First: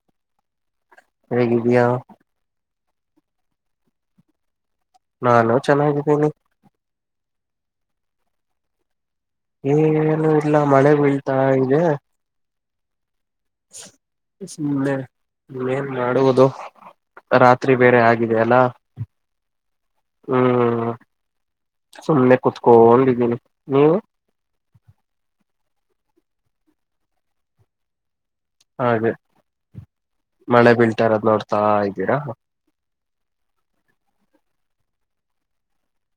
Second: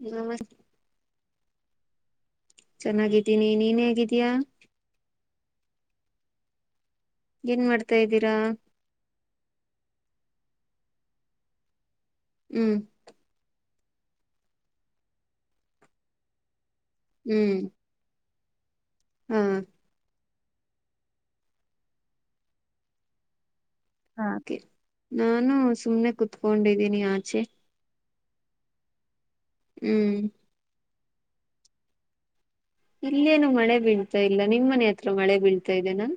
ನ [unintelligible] ಹೇಗಿದ್ದೀಯಾ? ಚೆನ್ನಾಗಿದ್ದೀನಿ ನೀನ್ ಹೇಗಿದ್ದೀಯಾ? ನಾನು ಚೆನ್ನಾಗಿದ್ದೀನಿ. ಏನ್ ಮಾಡ್ತಾ ಇದ್ದೀರಾ? ಏ ಏನು ಇಲ್ಲ ಮಳೆ ಬೀಳ್ತಾ ಇದೆ. ಹ್ಮ್, ೆೇನ್ [unintelligible] ಸುಮ್ಮನೆ ಎನ್ ಮಾಡುವುದು ಹ್ಮ್ ರಾತ್ರಿ ಬೇರೆ ಆಗಿ ದೆಯಲ್ಲಾ. ಹಾ [inaudible] ಹ್ಮ್, ಸುಮ್ಮನೆ ಕುತ್ಕೊಂಡೊಂಡಿದ್ದೀನಿ. ನೀವು ಹಾಗೆ ನಾನು ಸುಮ್ಮ್ನೆ ಕುತ್ಕೊಂಡಿದ್ದೀನಿ ಆಚೆ. ಹಾಗೆ ಹ್ಮ್, ಮಳೆ ಬೀಳ್ತಾಇರದ್ ನೋಡ್ತಾ ಇದ್ದೀರಾ ಇಲ್ಲೇನು ಮಳೆ ಬೀಳ್ತಾ ಇಲ್ಲ ನಿಮ್ ಮನೆ ಹತ್ರ ಮಳೆ ಬೀಳ್ತಾ ಇದೆನಾ?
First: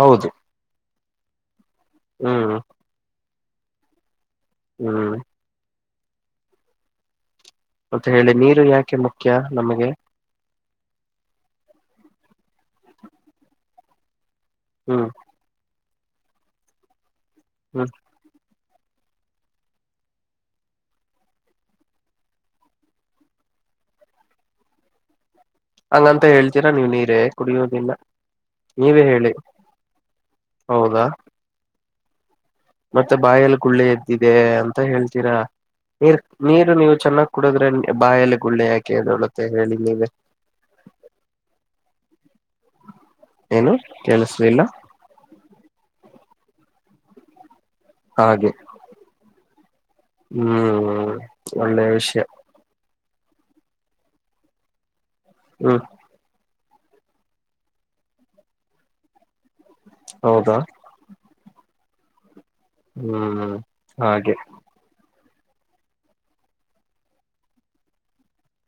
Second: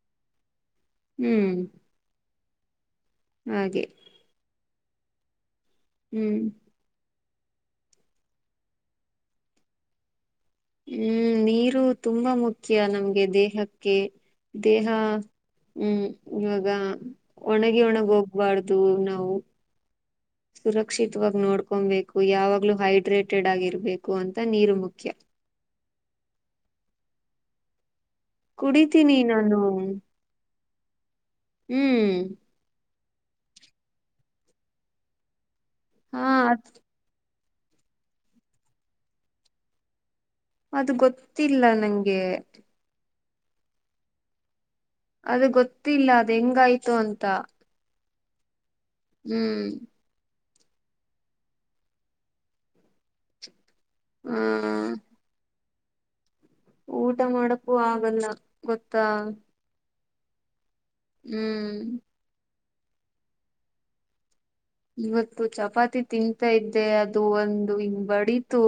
ಹೌದು, ಹ್ಮ್, ಹ್ಮ [unintelligible] ಹಾಗೆ ಹ್ಮ್, [unintelligible] ಹ್ಮ್, ಮತ್ತ ಹೇಳಿ ನೀರು ಯಾಕೆ ಮುಖ್ಯ ನಮಗೆ? ಹ್ಮ್, ನೀರು ತುಂಬಾ ಮುಖ್ಯ ನಮ್ಗೆ ದೇಹಕ್ಕೆ ದೇಹ ಹ್ಮ್ ಹ್ಮ್, ಇವಾಗ ಒಣಗಿ ಹ್ಮ್ ಒಣಗ ಹೋಗ್ಬಾರ್ದು ನಾವು. ಸುರಕ್ಷಿತವಾಗಿ ನೋಡ್ಕೊಬೇಕು ಯಾವಾಗ್ಲೂ ಹೈಡ್ರೇಟೆಡ್ ಆಗಿರ್ಬೇಕು ಅಂತ ನೀರು ಮುಖ್ಯ. ಹಂಗಂತ ಹೇಳ್ತೀರಾ ನೀವ್ ನೀರೇ ಕುಡಿಯೋದಿಲ್ಲ. ನೀವೇ ಕುಡಿತೀನಿ ಹೇಳಿ ನಾನು. ಹೌದಾ, ಹ್ಮ್, ಮತ್ತೆ ಬಾಯಲ್ಲಿ ಗುಳ್ಳೆ ಎದ್ದಿದೆ ಅಂತ ಹೇಳ್ತೀರಾ ನೀರ್ ಹಾ ಅದ್ ನೀರು ನೀವು ಚೆನ್ನಾಗಿ ಕುಡದ್ರೆ ಬಾಯಲ್ಲಿ ಗುಳ್ಳೆ ಯಾಕೆ ಎದ್ದೆಳುತ್ತೆ ಹೇಳಿ ನೀವೆ.? ಅದು ಗೊತ್ತಿಲ್ಲ ನಂಗೆ. ಏನು ಕೇಳಸಲಿಲ್ಲಾ.? ಅದು ಗೊತ್ತಿಲ್ಲ ಅದ ಹೆಂಗಾಯ್ತು ಅಂತ. ಹಾಗೆ. ಹ್ಮ್, ಹ್ಮ್ ಒಳ್ಳೆ ವಿಷ್ಯ. ಹಾ. ಹ್ಮ. ಊಟ ಮಾಡಕ್ಕೂ ಆಗಲ್ಲ ಗೊತ್ತಾ. ಹೌದಾ. ಹ್ಮ್. ಹ್ಮ್ ಹಾಗೆ. ಇವತ್ತು ಚಪಾತಿ ತಿಂತಾ ಇದ್ದೆ ಅದು ಒಂದು ಇಂಗ್ ಬಡಿತು.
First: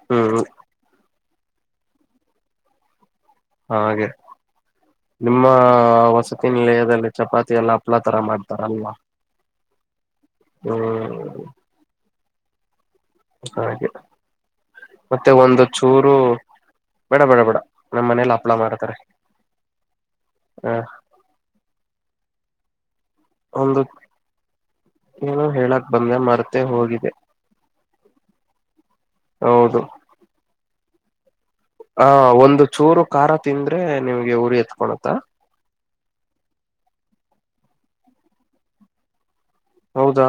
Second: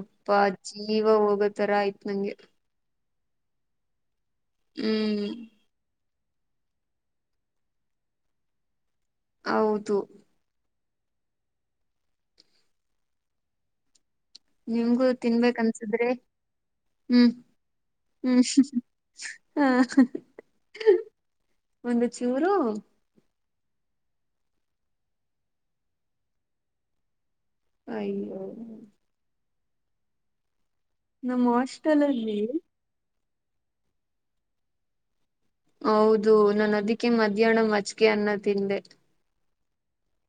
ಅಪ್ಪ ಹ್ಮ್ ಜೀವ ಹೋಗತರ ಆಯ್ತ್ ನಂಗೆ. ಹಾಗೆ ಹ್ಮ್ ನಿಮ್ಮ ಹೊಸ. [unintelligible] ದಲ್ಲಿ ಚಪಾತಿ ಎಲ್ಲ ಹಪ್ಳಾ ತರ ಮಾಡ್ತಾರಲ್ವ. ಹೌದು. ಹ್ಮ್. ಹಾಗೆ. ನಿಮ್ಗೂ ಮತ್ತೆ ಒಂದು ತಿನ್ಬೇಕನ್ಸಿದ್ರೆ. ಚೂರು ಬೇಡ ಹ್ಮ್ ಬೇಡ ಬೇಡ ನಮ್ಮ ಮನೇಲಿ ಹ್ಮ್ ಹಪ್ಳ ಮಾಡ್ತಾರೆ ಹ. ಹ ಒಂದು ಚೂರು. ಒಂದು [inaudible] ಏನೊ ಹೇಳಕ್ ಬಂದೆ ಮರ್ತೆ ಹೋಗಿದೆ. ಅಯ್ಯೋ. ಹೌದು. ನಮ್ ವಾಷ್. ಹಾ ಒಂದು ಚೂರು ಕಾರ ತಿಂದ್ರೆ ನಿಮ್ಗೆ ಊರಿ ಅತ್ಕೊಳುತ್ತ. ಹೌದು ನಾನ್ ಅದಿಕ್ಕೆ ಮಧ್ಯಾಹ್ನ ಮಜ್ಗೆ ಅನ್ನ ತಿಂದೆ. ಹೌದಾ.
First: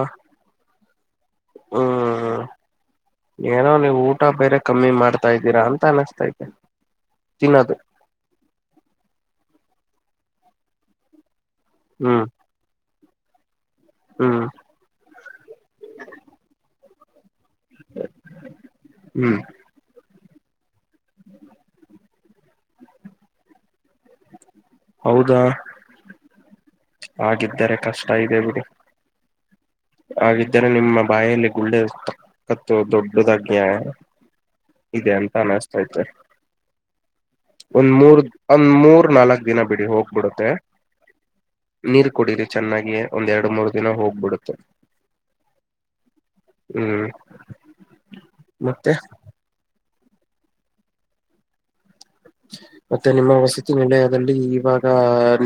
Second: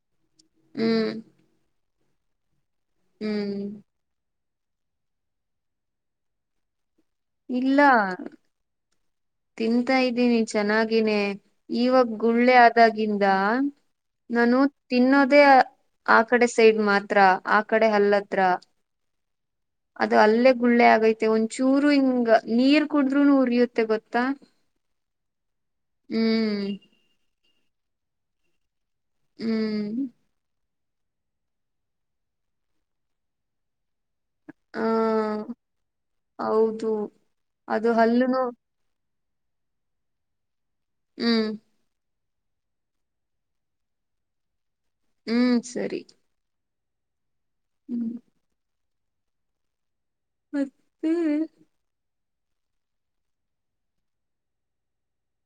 ಹ್ಮ್. ಹ್ಮ್ ಹ್ಮ್ ಏನಾ ನೀವ್ ಊಟ ಬೇರೆ. ಕಮ್ಮಿ ಮಾಡ್ತಾ ಇದ್ದೀರಾ ಅಂತ ಅನುಸ್ತೈತೆ. ಇಲ್ಲ. ತಿಂತಾ ಇದ್ದೀನಿ ಚೆನ್ನಾಗಿನೇ ಇವಾಗ್ ಹ್ಮ್ ಗುಳ್ಳೆ ಆದಾಗಿಂದ. ಹ್ಮ್ ನಾನು ತಿನ್ನೋದ ಆಕಡೆ ಸೈಡ್ ಮಾತ್ರ ಆಕಡೆ ಹಲ್ಲತ್ರ. ಹ್ಮ್. ಅದ ಅಲ್ಲೇ ಗುಳ್ಳೆ ಆಗೈತೆ ಒಂಚ್ಚುರು ಹಿಂಗ್ ನೀರ್ ಕುಡಿಡುದ್ರುನು ಉರಿಯುತ್ತೆ ಗೊತ್ತಾ. ಹೌದಾ. ಹ್ಮ್. ಹಾಗಿದ್ದಾರೆ ಕಷ್ಟ ಇದೆ ಬಿಡು. ಹ್ಮ್. ಹಾಗಿದ್ದರೆ ನಿಮ್ಮ ಬಾಯಲ್ಲಿ ಗುಳ್ಳೆ ತಕ್ಕತ್ತು ದೊಡ್ಡದಾಗ್ನ್ಯ. ಆ ಇದೆ ಅಂತ ಅನಸ್ತೈತೆ. ಹೌದು. ಅದು ಒಂದ್ ಮೂರ್ ಹಲ್ಲುನು ಒಂದ್ ಮೂರ್ ನಾಲ್ಕ್ ದಿನ ಬಿಡಿ ಹೋಗ್ಬುಡತ್ತೆ. ಹ್ಮ್. ನೀರ್ ಕುಡಿರಿ ಚೆನ್ನಾಗಿ ಒಂದ್ ಎರಡ್ ಮೂರ್ ದಿನ ಹೋಗ್ಬಿಡುತ್ತೆ. ಹ್ಮ್ ಸರಿ. ಹ್ಮ್. ಹ್ಮ್. ಮತ್ತೆ. ಮತ್ತೆ‌. ಮತ್ತೆ ನಿಮ್ಮ ವಸತಿ ನಿಲಯದಲ್ಲಿ ಇವಾಗ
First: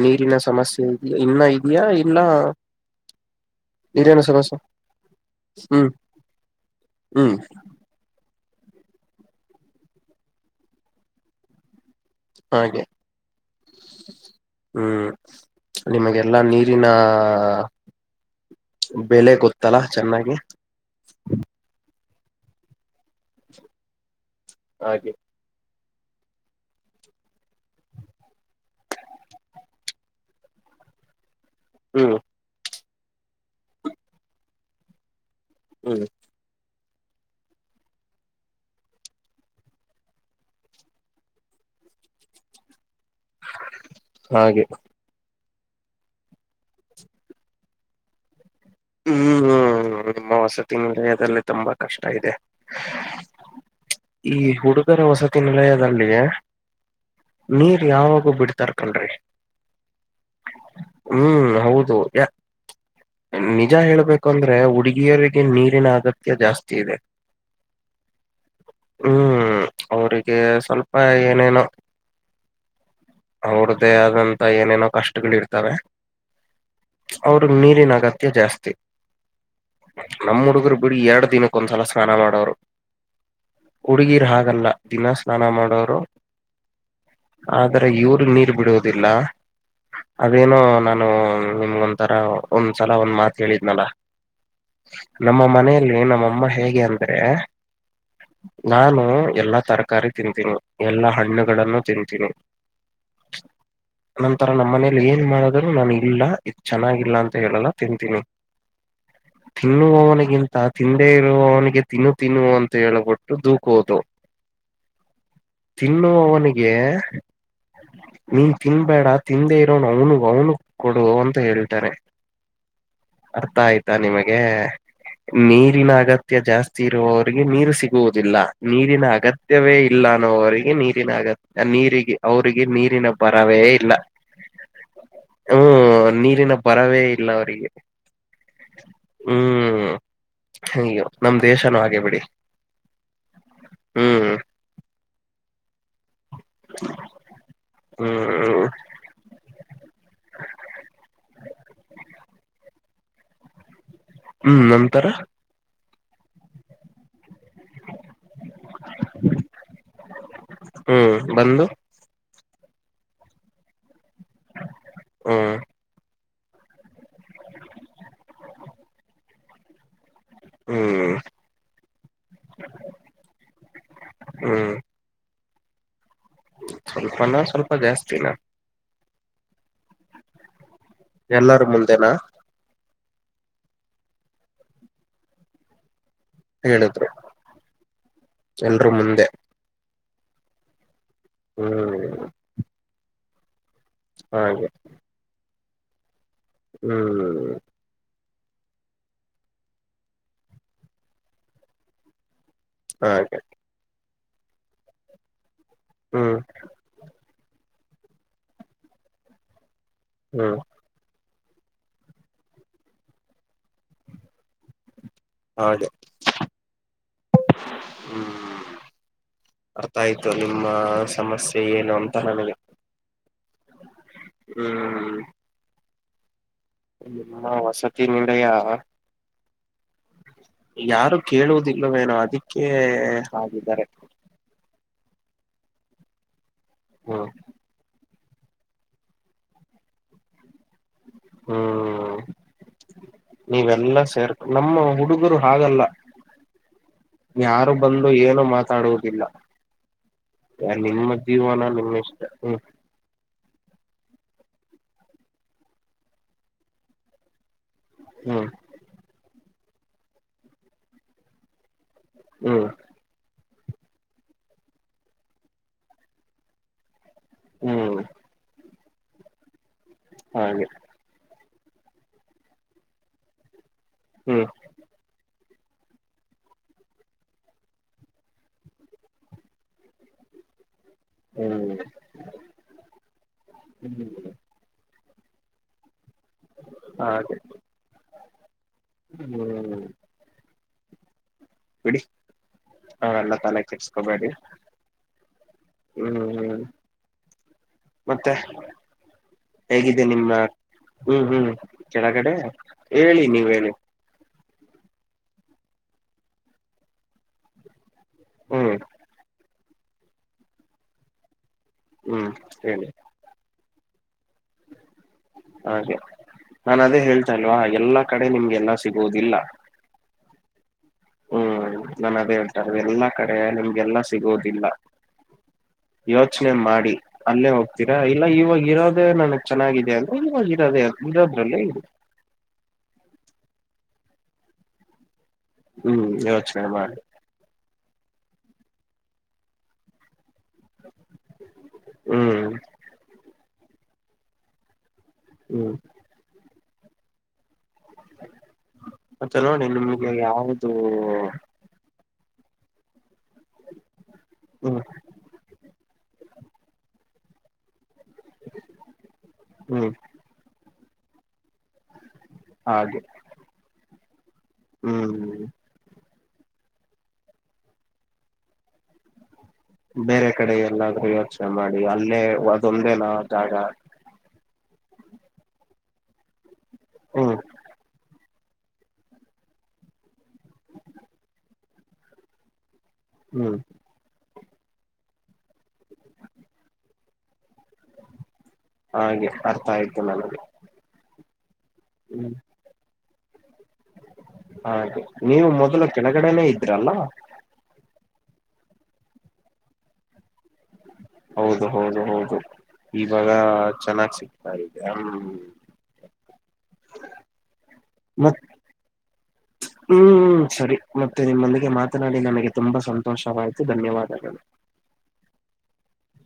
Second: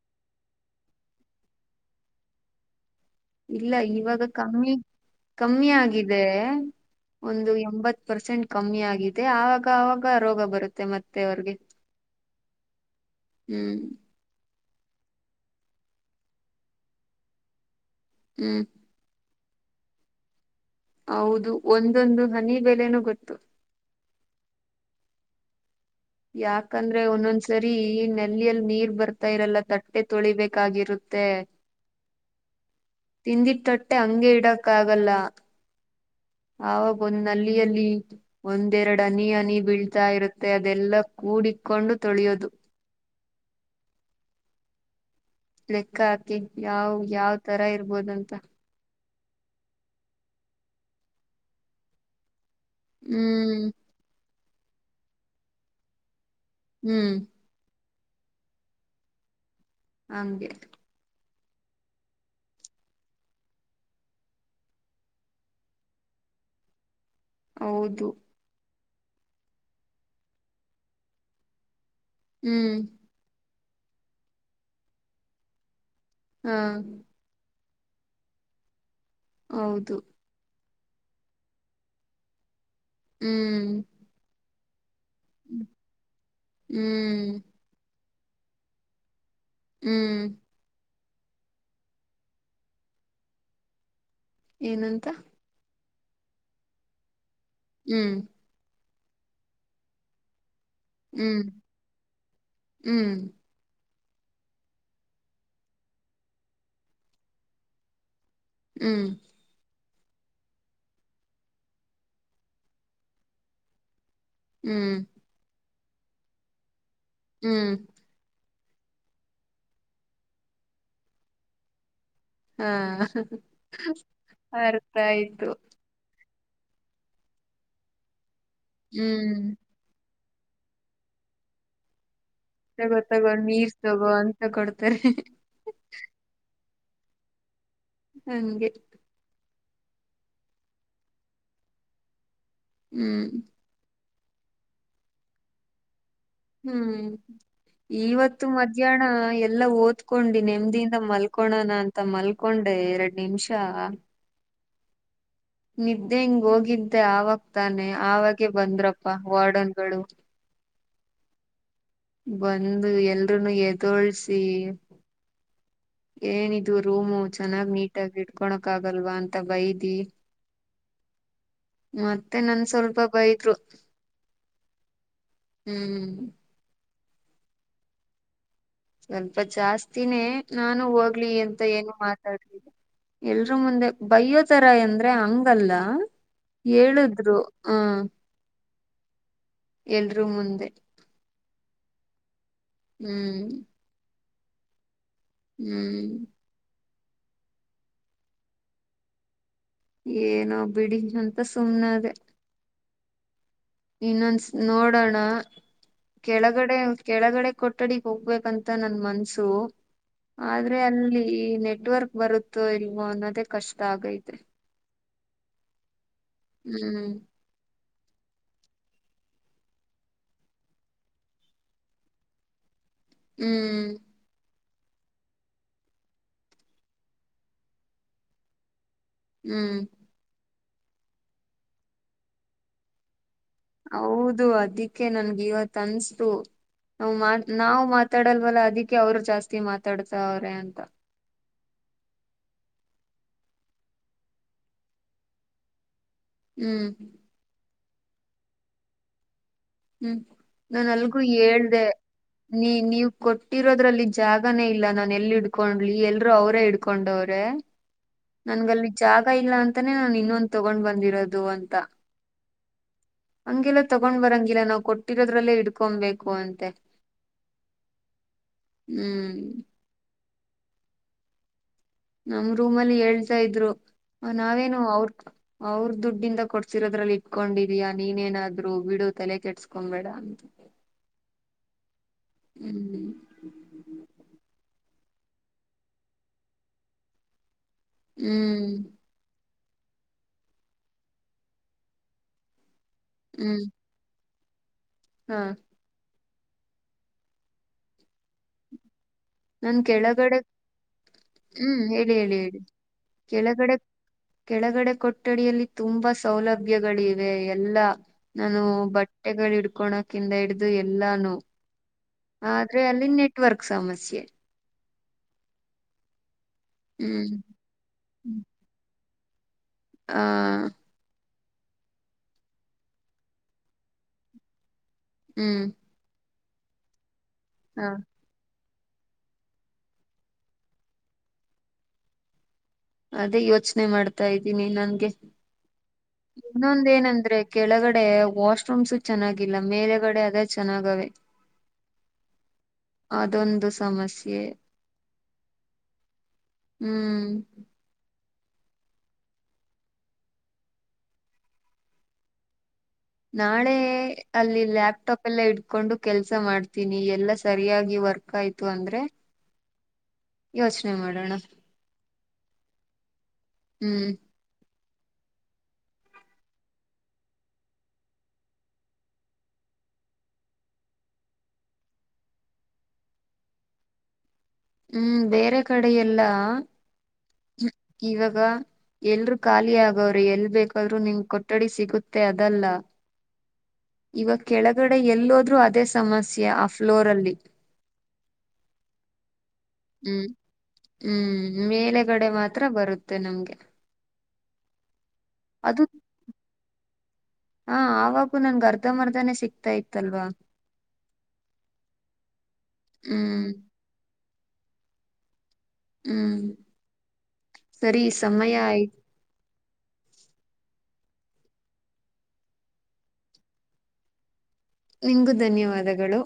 ನೀರಿನ ಸಮಸ್ಯೆ. ಇನ್ನ ಇದಯಾ ಇಲ್ಲ. [inaudible] ಇಲ್ಲ ಇವಾಗ ನೀರಿನ ಸಮಸ್ಯೆ ಕಮ್ಮಿ ಕಮ್ಮಿ ಹ್ಮ್ ಆಗಿದೆ ಹ್ಮ್ ಒಂದು ಎಂಬತ್ತು. ಪರ್ಸೆಂಟ್ ಕಮ್ಮಿ ಆಗಿದೆ ಆವಾಗ ಆವಾಗ ರೋಗ ಬರುತ್ತೆ ಮತ್ತೆ ಅವ್ರಿಗೆ. ಹಾಗೆ. ಹ್ಮ್. ಹ್ಮ್ ನಿಮಗೆಲ್ಲಾ ನೀರಿನ. ಹ್ಮ್. ಬೆಲೆ ಗೊತ್ತಲ್ಲಾ ಚೆನ್ನಾಗಿ. ಹೌದು ಒಂದೊಂದು ಹನಿ ಬೆಲೆನೂ ಗೊತ್ತು. ಹಾಗೆ. ಯಾಕಂದ್ರೆ ಒಂದೊಂದ್ಸರಿ ಈ ನೆಲ್ಲಿಯಲ್ಲಿ ನೀರ್ ಬರ್ತಾ ಇರಲ್ಲ ತಟ್ಟೆ ತೊಳಿಬೇಕಾಗಿರುತ್ತೆ. ತ್ತ [unintelligible] ಹ್ಮ್. ತಿಂದಿದ ತಟ್ಟೆ ಹಂಗೆ ಇಡಕ್ಕ ಆಗಲ್ಲ. ಹ್ಮ್. ಅವವಾಗ ಒಂದ್ ನಲ್ಲಿ ಅಲ್ಲಿ. ಒಂದೆರಡು ಅನಿ ಅನಿ ಬೀಳ್ತಾ ಇರುತ್ತೆ ಅದೆಲ್ಲ ಕೂಡಿಕೊಂಡು ತೊಳಿಯೋದು. ಹಾಗೆ. ಲೆಕ್ಕ ಹಾಕಿ ಯಾವ್ ಯಾವ್ ತರ ಇರ್ಬೋದಂತ. ಹ್ಮ್ ಹ್ಮ್ ನಿಮ್ಮ ವಸತಿ ನಿಲಯದಲ್ಲಿ ತುಂಬಾ ಕಷ್ಟ ಇದೆ. ಹ್ಮ್. ಈ ಹುಡುಗರ ವಸತಿ ನಿಲಯದಲ್ಲಿ. ಹ್ಮ್. ನೀರ್ ಯಾವಾಗೂ ಬಿಡ್ತಾರ್ ಕಣ್ರೀ. ಹಂಗೆ. ಹ್ಮ್ ಹೌದು ಯ ನಿ. ನಿಜ ಹೇಳ್ಬೇಕುಂದ್ರೆ ಹುಡುಗಿಯರಿಗೆ ನೀರಿನ ಅಗತ್ಯ ಜಾಸ್ತಿ ಇದೆ. ಹೌದು. ಹ್ಮ್ ಅವರಿಗೆ ಸ್ವಲ್ಪ ಏನೇನು. ಹ್ಮ್. ಅವ್ರದ್ದೇ ಆದಂತ ಏನೇನೋ ಕಷ್ಟಗಳ ಇರುತ್ತವೆ. ಹಾ. ಅವ್ರಗ್ ನೀರಿನ ಅಗತ್ಯ ಜಾಸ್ತಿ. ಹೌದು. ನಮ್ಮ ಹುಡುಗರು ಬಿಡು ಎರಡ್ ದಿನಕ್ಕ ಒಂದ್ಸಲ ಸ್ನಾನ ಮಾಡುತ್ತಾರೆ. ಹ್ಮ್. ಹುಡುಗೀರು ಹಾಗಲ್ಲ ದಿನ ಸ್ನಾನ ಮಾಡೋರು. ಹ್ಮ್ ಆದರ ಇವರು ನೀರ್ ಬಿಡೋುದಿಲ್ಲ ಹ್ಮ್ ಅದೇನೋ ನ. ನ ನಿಮ್ಗ ಒಂಂತರ ಒಂದ್ಸಲ ಒಂದ್ ಮಾತ ಹೇಳಿದ್ನಲ್ಲ. ಏನಂತ. ನಮ್ಮ ಮನೆಯಲ್ಲಿ ನಮ್ಮಮ್ಮ ಹೇಗೆ ಅಂದ್ರೆ ಹ್ಮ್, ನಾನು ಎಲ್ಲಾ ತರಕಾರಿ ತಿಂತೀನಿ. ಎಲ್ಲಾ ಹ್ಮ್ ಹಣ್ಣುಗಳನ್ನು ತಿಂತೀನಿ. ಹ್ಮ್ ನಂತರ ನಮ್ಮ್ ಮನೇಲಿ ಏನ್ ಮಾಡಿದ್ರುನು ನಾನು ಇಲ್ಲ ಚೆನ್ನಾಗಿಲ್ಲ ಅಂತ ಹೇಳಲ್ಲ ತಿಂತೀನಿ. ಹ್ಮ್, ತಿನ್ನುವವನಿಗಿಂತ ತಿಂದೇ ಇರುವವನಿಗೆ ತಿನ್ನು ತಿನ್ನು ಅಂತ ಹೇಳ್ಬಿಟ್ಟುದು [unintelligible] ದೂಕೋದು ಹ್ಮ್ ತಿನ್ನುವವನಿಗೆ ಹ್ಮ್ ನೀನ್ ತಿನ್ಬೇಡ ತಿಂದೇ ಇರೋನ್ ಅವನುಗ್ ಅವ್ನುಗ ಕೊಡು ಅಂತ ಹೇಳ್ತಾರೆ. ಹಾ ಅರ್ಥ ಆಯ್ತಾ ನಿಮಗೆ ಅರ್ಥ ಆಯ್ತು ನೀರಿನಗತ್ ಅಗತ್ಯ ಜಾಸ್ತಿ ಇರುವವರಿಗೆ ನೀರು ಸಿಗುವುದಿಲ್ಲ. ನೀರಿನ ಹ್ಮ್ ಅಗತ್ಯವೇ ಇಲ್ಲ ಅನ್ನೋವರಿಗೆ ನೀರಿನ ಅಗತ್ಯ ನೀರಿಗೆ ಅವರಿಗೆ ತಗೋ ನೀರಿನ ತಗೋ ಪರಾವೆಯೇ ನೀರ್ ಇಲ್ಲಾ. ತಗೋ ಅಂತ ಕೊಡ್ತಾರೆ ಹ್ಮ್, ನೀರಿನ ಪರವೇ ಇಲ್ಲ ಅವರಿಗೆ. ಹಂಗೆ ಹ್ಮ್, ಅಯ್ಯೋ! ನಮ್ ದೇಶನೂ ಹಾಗೆ ಬಿಡಿ. ಹ್ಮ್ ಹ್ಮ್ ಹ್ಮ್, ಇವತ್ತು ಹ್ಮ್ ಮಧ್ಯಾಹ್ನ ಎಲ್ಲಾ ಓದ್ ಕೊಂಡಿ ನೆಮ್ಮದಿಯಿಂದ ಮಲ್ಕೋಳೋಣ ಅಂತ ಮಲ್ಕೊಂಡೆ ಎರಡ್ ನಿಮಿಷ ಹ್ಮ್, ನಂತರ ನಿದ್ದೆ ಹಿಂಗ್ ಹೋಗಿದ್ದೆ ಆವಾಗ ತಾನೆ ಆವಾಗೆ ಬಂದ್ರಪ್ಪ ವಾರ್ಡನ್ಗಳು. ಹ್ಮ್, ಬಂದು ಬಂದು ಎಲ್ರುನು ಎದೋಳ್ಸಿ ಹ್ಮ [unintelligible] ಏನಿದು ರೂಮು ಚೆನ್ನಾಗ್ ನೀಟಾಗಿ ಇಟ್ಕೊಳಕ್ ಆಗಲ್ವಾ ಅಂತ ಬೈದಿ ಹ್ಮ್ ಮತ್ತೆ ನನ್ ಸ್ವಲ್ಪ ಬೈದ್ರು. ಹ್ಮ್‌ ಹ್ಮ್ ಸ್ವಲ್ಪನ ಸ್ವಲ್ಪ ಜಾಸ್ತಿನ ಸ್ವಲ್ಪ ಜಾಸ್ತಿನೇ ನಾನು ಹೋಗ್ಲಿ ಎಂತ ಎಲ್ಲರ ಏನು ಮುಂದೆನಾ ಮಾತಾಡ್ಲೀಲ್ಲ. ಎಲ್ರು ಮುಂದೆ ಬಯ್ಯೋ ತರ ಅಂದ್ರೆ ಹಂಗಲ್ಲಾ ಹೇಳಿದ್ರು ಹೇಳುದ್ರು ಹ, ಎಲ್ರೂ ಮುಂದೆ ಎಲ್ರು ಮುಂದೆ. ಹ್ಮ್ [unintelligible] ಹ್ಮ್ ಹಾಗೆ [unintelligible] ಹ್ಮ್ ಹ್ಮ್ [unintelligible] ಏನೋ ಬಿಡಿ ಅಂತ ಸುಮ್ನಾದೆ. ಹಾಗ [unintelligible] ಇನ್ನೊಂದಸ್ ನೋಡೋಣ ಹ್ಮ್ ಕೆಳಗಡೆ ಕೆಳಗಡೆ ಕೊಠಡಿಗ್ ಹೋಗ್ಬೇಕಂತ ನನ್ ಮನ್ಸು ಹ್ಮ್ ಆದ್ರೆ ಅಲ್ಲಿ ಈ ನೆಟ್ವರ್ಕ್ ಬರುತ್ತೋ ಇಲ್ವೋ ಅನ್ನೋದೇ ಕಷ್ಟ ಆಗೈತೆ. ಹೌದು ಹ್ಮ್ ಅರ್ಥ ಆಯ್ತು ನಿಮ್ಮ ಸಮಸ್ಯೆ ಏನು ಅಂತ ನನಗೆ ಹ್ಮ್ ಹ್ಮ್ ನಿಮ್ಮ ವಸತಿ ನಿಲಯ ಹ್ಮ್ ಯಾರು ಕೇಳುವುದಿಲ್ಲವೇನೋ ಅದಕ್ಕೆ ಆಗಿದ್ದಾರೆ ಹೌದು ಅದಿಕ್ಕೆ ನನ್ಗೆ ಇವತ್ ಅನ್ಸತು ನಾವ್ ಹ್ಮ್ ಮಾಡ್ ನಾವು ಮಾತಾಡಲ್ವಲ್ಲ ಅದಕ್ಕೆ ಅವರು ಜಾಸ್ತಿ ಮಾತಾಡ್ತವ್ರೆ ಅಂತ ಹ್ಮ್... ನೀವೆಲ್ಲಾ ಸೇರ್ಕ ನಮ್ಮ ಹುಡುಗರು ಹಾಗಲ್ಲ. ಹ್ಮ್ ಯಾರು ಬಂದು ಏನು ಮಾತಾಡುವುದಿಲ್ಲ. ಹ್ಮ್ ನನ್ ನಿಮ್ಮ ಅಲ್ಗು ಜೀವನ ಹೇಳದೇ ನಿಮ್ಮ ಇಷ್ಟ ಹ್ಮ್ ನೀ ನೀವ ಕೊಟ್ಟಿರೋದ್ರಲ್ಲಿ ಜಾಗನೇ ಇಲ್ಲ ನಾನ್ ಎಲ್ ಹಿಡ್ಕೊಂಡ್ಲಿ ಎಲ್ರು ಅವರೇ ಹಿಡ್ಕೊಂಡವ್ರೆ ಹ್ಮ್ ನನ್ಗಲ್ಲಿ ಜಾಗ ಇಲ್ಲ ಅಂತಾನೇ ನಾನ್ ಇನ್ನೊಂದು ತಗೊಂಡ್ ಬಂದಿರೋದು ಅಂತ ಹ್ಮ್ ಹಂಗೆಲ್ಲ ತಗೊಂಡ್ ಬರಂಗಿಲ್ಲ ನಾವು ಕೊಟ್ಟಿರೋದ್ರಲ್ಲೇ ಹಿಡ್ಕೊಬೇಕು ಅಂತೆ ಹ್ಮ್ ಹ್ಮ್ ಆ ಹಾಗೆ ನಮ್ ರೂಮ್ ಅಲ್ಲಿ ಹೇಳ್ತಾ ಇದ್ರು. ಹ್ಮ್ ನಾವೇನು ಅವ್ರ ಅವ್ರ ದುಡ್ಡಿಂದ ಕೊಡ್ಸಿರೋದ್ರಲ್ಲಿ ಇಟ್ಕೊಂಡಿದಯ ನೀನೇನಾದ್ರು. ಬಿಡು ತಲೆ ಕೆಟ್ಸ್ಕೊಬೇಡ ಅಂತ ಹ್ಮ್ ಹ್ಮ್್ಮ ಹ್ಞೂ [inaudible] ಹಾಗೇ? ಹ್ಮ್ ಹ್ಮ್ ಬಿಡಿ ಹಾ ಎಲ್ಲ ತಲೆ ಹ್ಮ್ ಕೆರ್ಸ್ಕೊಬೇಡಿ. ಹಾ ಹ್ಮ್ ಹ್ಮ್ ಮತ್ತೆ? ನನ್ ಹೇಗಿದೆ ನಿಮ್ಮ ಕೆಳಗಡೆ ಹ್ಮ್ ಹ್ಮ್ ಹೇಳಿ ಕೆಳಗಡೆ ಹೇಳಿ ಹೇಳಿ ಹೇಳಿ ನೀವ್ ಹೇಳಿ ಕೆಳಗಡೆ ಕೆಳಗಡೆ ಕೊಠಡಿಯಲ್ಲಿ ತುಂಬಾ ಸೌಲಭ್ಯಗಳಿವೆ. ಎಲ್ಲ ನಾನು ಹ್ಮ್ ಬಟ್ಟೆಗಳು ಹಿಡ್ಕೊಳಕಿಂದ ಹಿಡ್ದು ಎಲ್ಲಾನು ಹ್ಮ್ ಆದ್ರೆ ಹೇಳಿ ಅಲ್ಲಿ ನೆಟ್ವರ್ಕ್ ಸಮಸ್ಯೆ. ಹಾಗೆ ನಾನ್ ಅದೇ ಹ್ಮ್ ಹೇಳ್ತಾ ಇಲ್ವಾ ಎಲ್ಲಾ ಕಡೆ ನಿಮ್ಗೆಲ್ಲ ಸಿಗುವುದಿಲ್ಲ. ಆ... ಹ್ಮ್ ನಾನ ಅದೇ ಹೇಳ್ತಾರೆ. ಎಲ್ಲಾ ಕಡೆ ನಿಮ್ಗೆಲ್ಲಾ ಸಿಗೋದಿಲ್ಲ ಹ್ಮ್ ಯೋಚನೆ ಮಾಡಿ ಅಲ್ಲೇ ಹ ಹೋಗ್ತೀರಾ? ಇಲ್ಲ ಇವಾಗ ಇರೋದೇ ನನಗ್ ಚೆನ್ನಾಗಿದೆ ಅಂದ್ರೆ ಇವಾಗ ಇರೋದೆೇ ಇರೋದ್ರಲ್ಲೇ ಇರೀ ಅದೇ ಯೋಚನೆ ಮಾಡ್ತಾ ಇದ್ದೀನಿ. ನನ್ಗೆ ಹ್ಮ್ ಯೋಚನೆ ಇನ್ನೊಂದ ಮಾಡಿ ಏನಂದ್ರೆ ಕೆಳಗಡೆ ವಾಶ್ರೂಮ್ಸು ಚೆನ್ನಾಗಿಲ್ಲ ಮೇಲೆಗಡೆ ಆದ್ರೇ ಚೆನ್ನಾಗಿವೆ. ಹ್ಮ್ ಅದೊಂದು ಸಮಸ್ಯೆ. ಹ್ಮ್ [unintelligible] ಹ್ಮ್ ಮತ್ತೆ ನೋಡಿ ನಿಮ್ಗೆ ಯಾವ್ದೂ ನಾಳೆ ಅಲ್ಲಿ ಹ್ಮ್ ಲ್ಯಾಪ್ಟಾಪ್ ಎಲ್ಲ ಇಟ್ಕೊಂಡು ಕೆಲ್ಸ ಮಾಡ್ತೀನಿ ಎಲ್ಲಾ ಸರಿಯಾಗಿ ವರ್ಕ್ ಆಯ್ತು ಅಂದ್ರೆ ಹ್ಮ್ ಯೋಚನೆ ಮಾಡೋಣ. ಅದು [unintelligible] ಹ್ಮ್ ಹ್ಮ್ [inaudible] ಬೇರೆ ಕಡೆ ಎಲ್ಲಾದ್ರೂ ಯೋಚನೆ ಮಾಡಿ ಅಲ್ಲೇ ಅದೊಂದೇನ ಜಾಗ. ಹ್ಮ್, ಬೇರೆ ಕಡೆ ಎಲ್ಲಾಇವಾಗ ಹ್ಮ್ ಎಲ್ರು ಖಾಲಿ ಆಗವ್ರೆ ಎಲ್ ಬೇಕಾದ್ರು ನಿಮ್ ಕೊಠಡಿ ಸಿಗುತ್ತೆ ಅದೆಲ್ಲಾ ಹ್ಮ್ [unintelligible] ಇವಗ ಕೆಳಗಡೆ ಎಲ್ಲೋದ್ರು ಅದೇ ಸಮಸ್ಯೆ ಆ ಫ್ಲೋರ್ ಅಲ್ಲಿ. ಹಾಗೆ ಅರ್ಥ ಆಯ್ತು. ಹ್ಮ್, ನನಗೆ ಹ್ಮ್ ಮೇಲೆಗಡೆ ಹ್ಮ್ ಮಾತ್ರ ಬರುತ್ತೆ ನಮ್ಗೆ. ಹಾಗೆ ನೀವು ಅದು ಮೊದಲು ಕೆಳಗಡೆನೇ ಇದ್ರಲ್ಲಾ. ಹಾ ಆವಾಗೂ ನನ್ಗೆ ಅರ್ಧ ಮರ್ಧನೇ ಸಿಗ್ತಾ ಇತ್ತಲ್ವಾ. ಹೌದು ಹೌದು ಹೌದು ಇವಾಗ ಹ್ಮ್ ಚೆನ್ನಾಗಿ ಸಿಗ್ತಾ ಇದೆ. [unintelligible] ಹ ಹ್ಮ್, ಸರಿ ಮತ್ ಸಮಯ ಆಯ್ತು. ಹ್ಮ್, ಸರಿ ಮತ್ತೆ ನಿಮ್ಮೊಂದಿಗೆ ಮಾತನಾಡಿ ನನಗೆ ತುಂಬಾ ಸಂತೋಷವಾಯ್ತು ಧನ್ಯವಾದಗಳು. ನಿಮಗೂ ಧನ್ಯವಾದಗಳು.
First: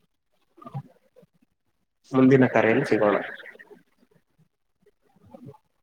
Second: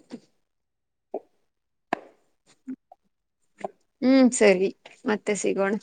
ಮುಂದಿನ ಕರೆಯಲ್ಲಿ ಸಿಗೋಣ. ಹ್ಮ್, ಸರಿ ಮತ್ತೆ ಸಿಗೋಣ.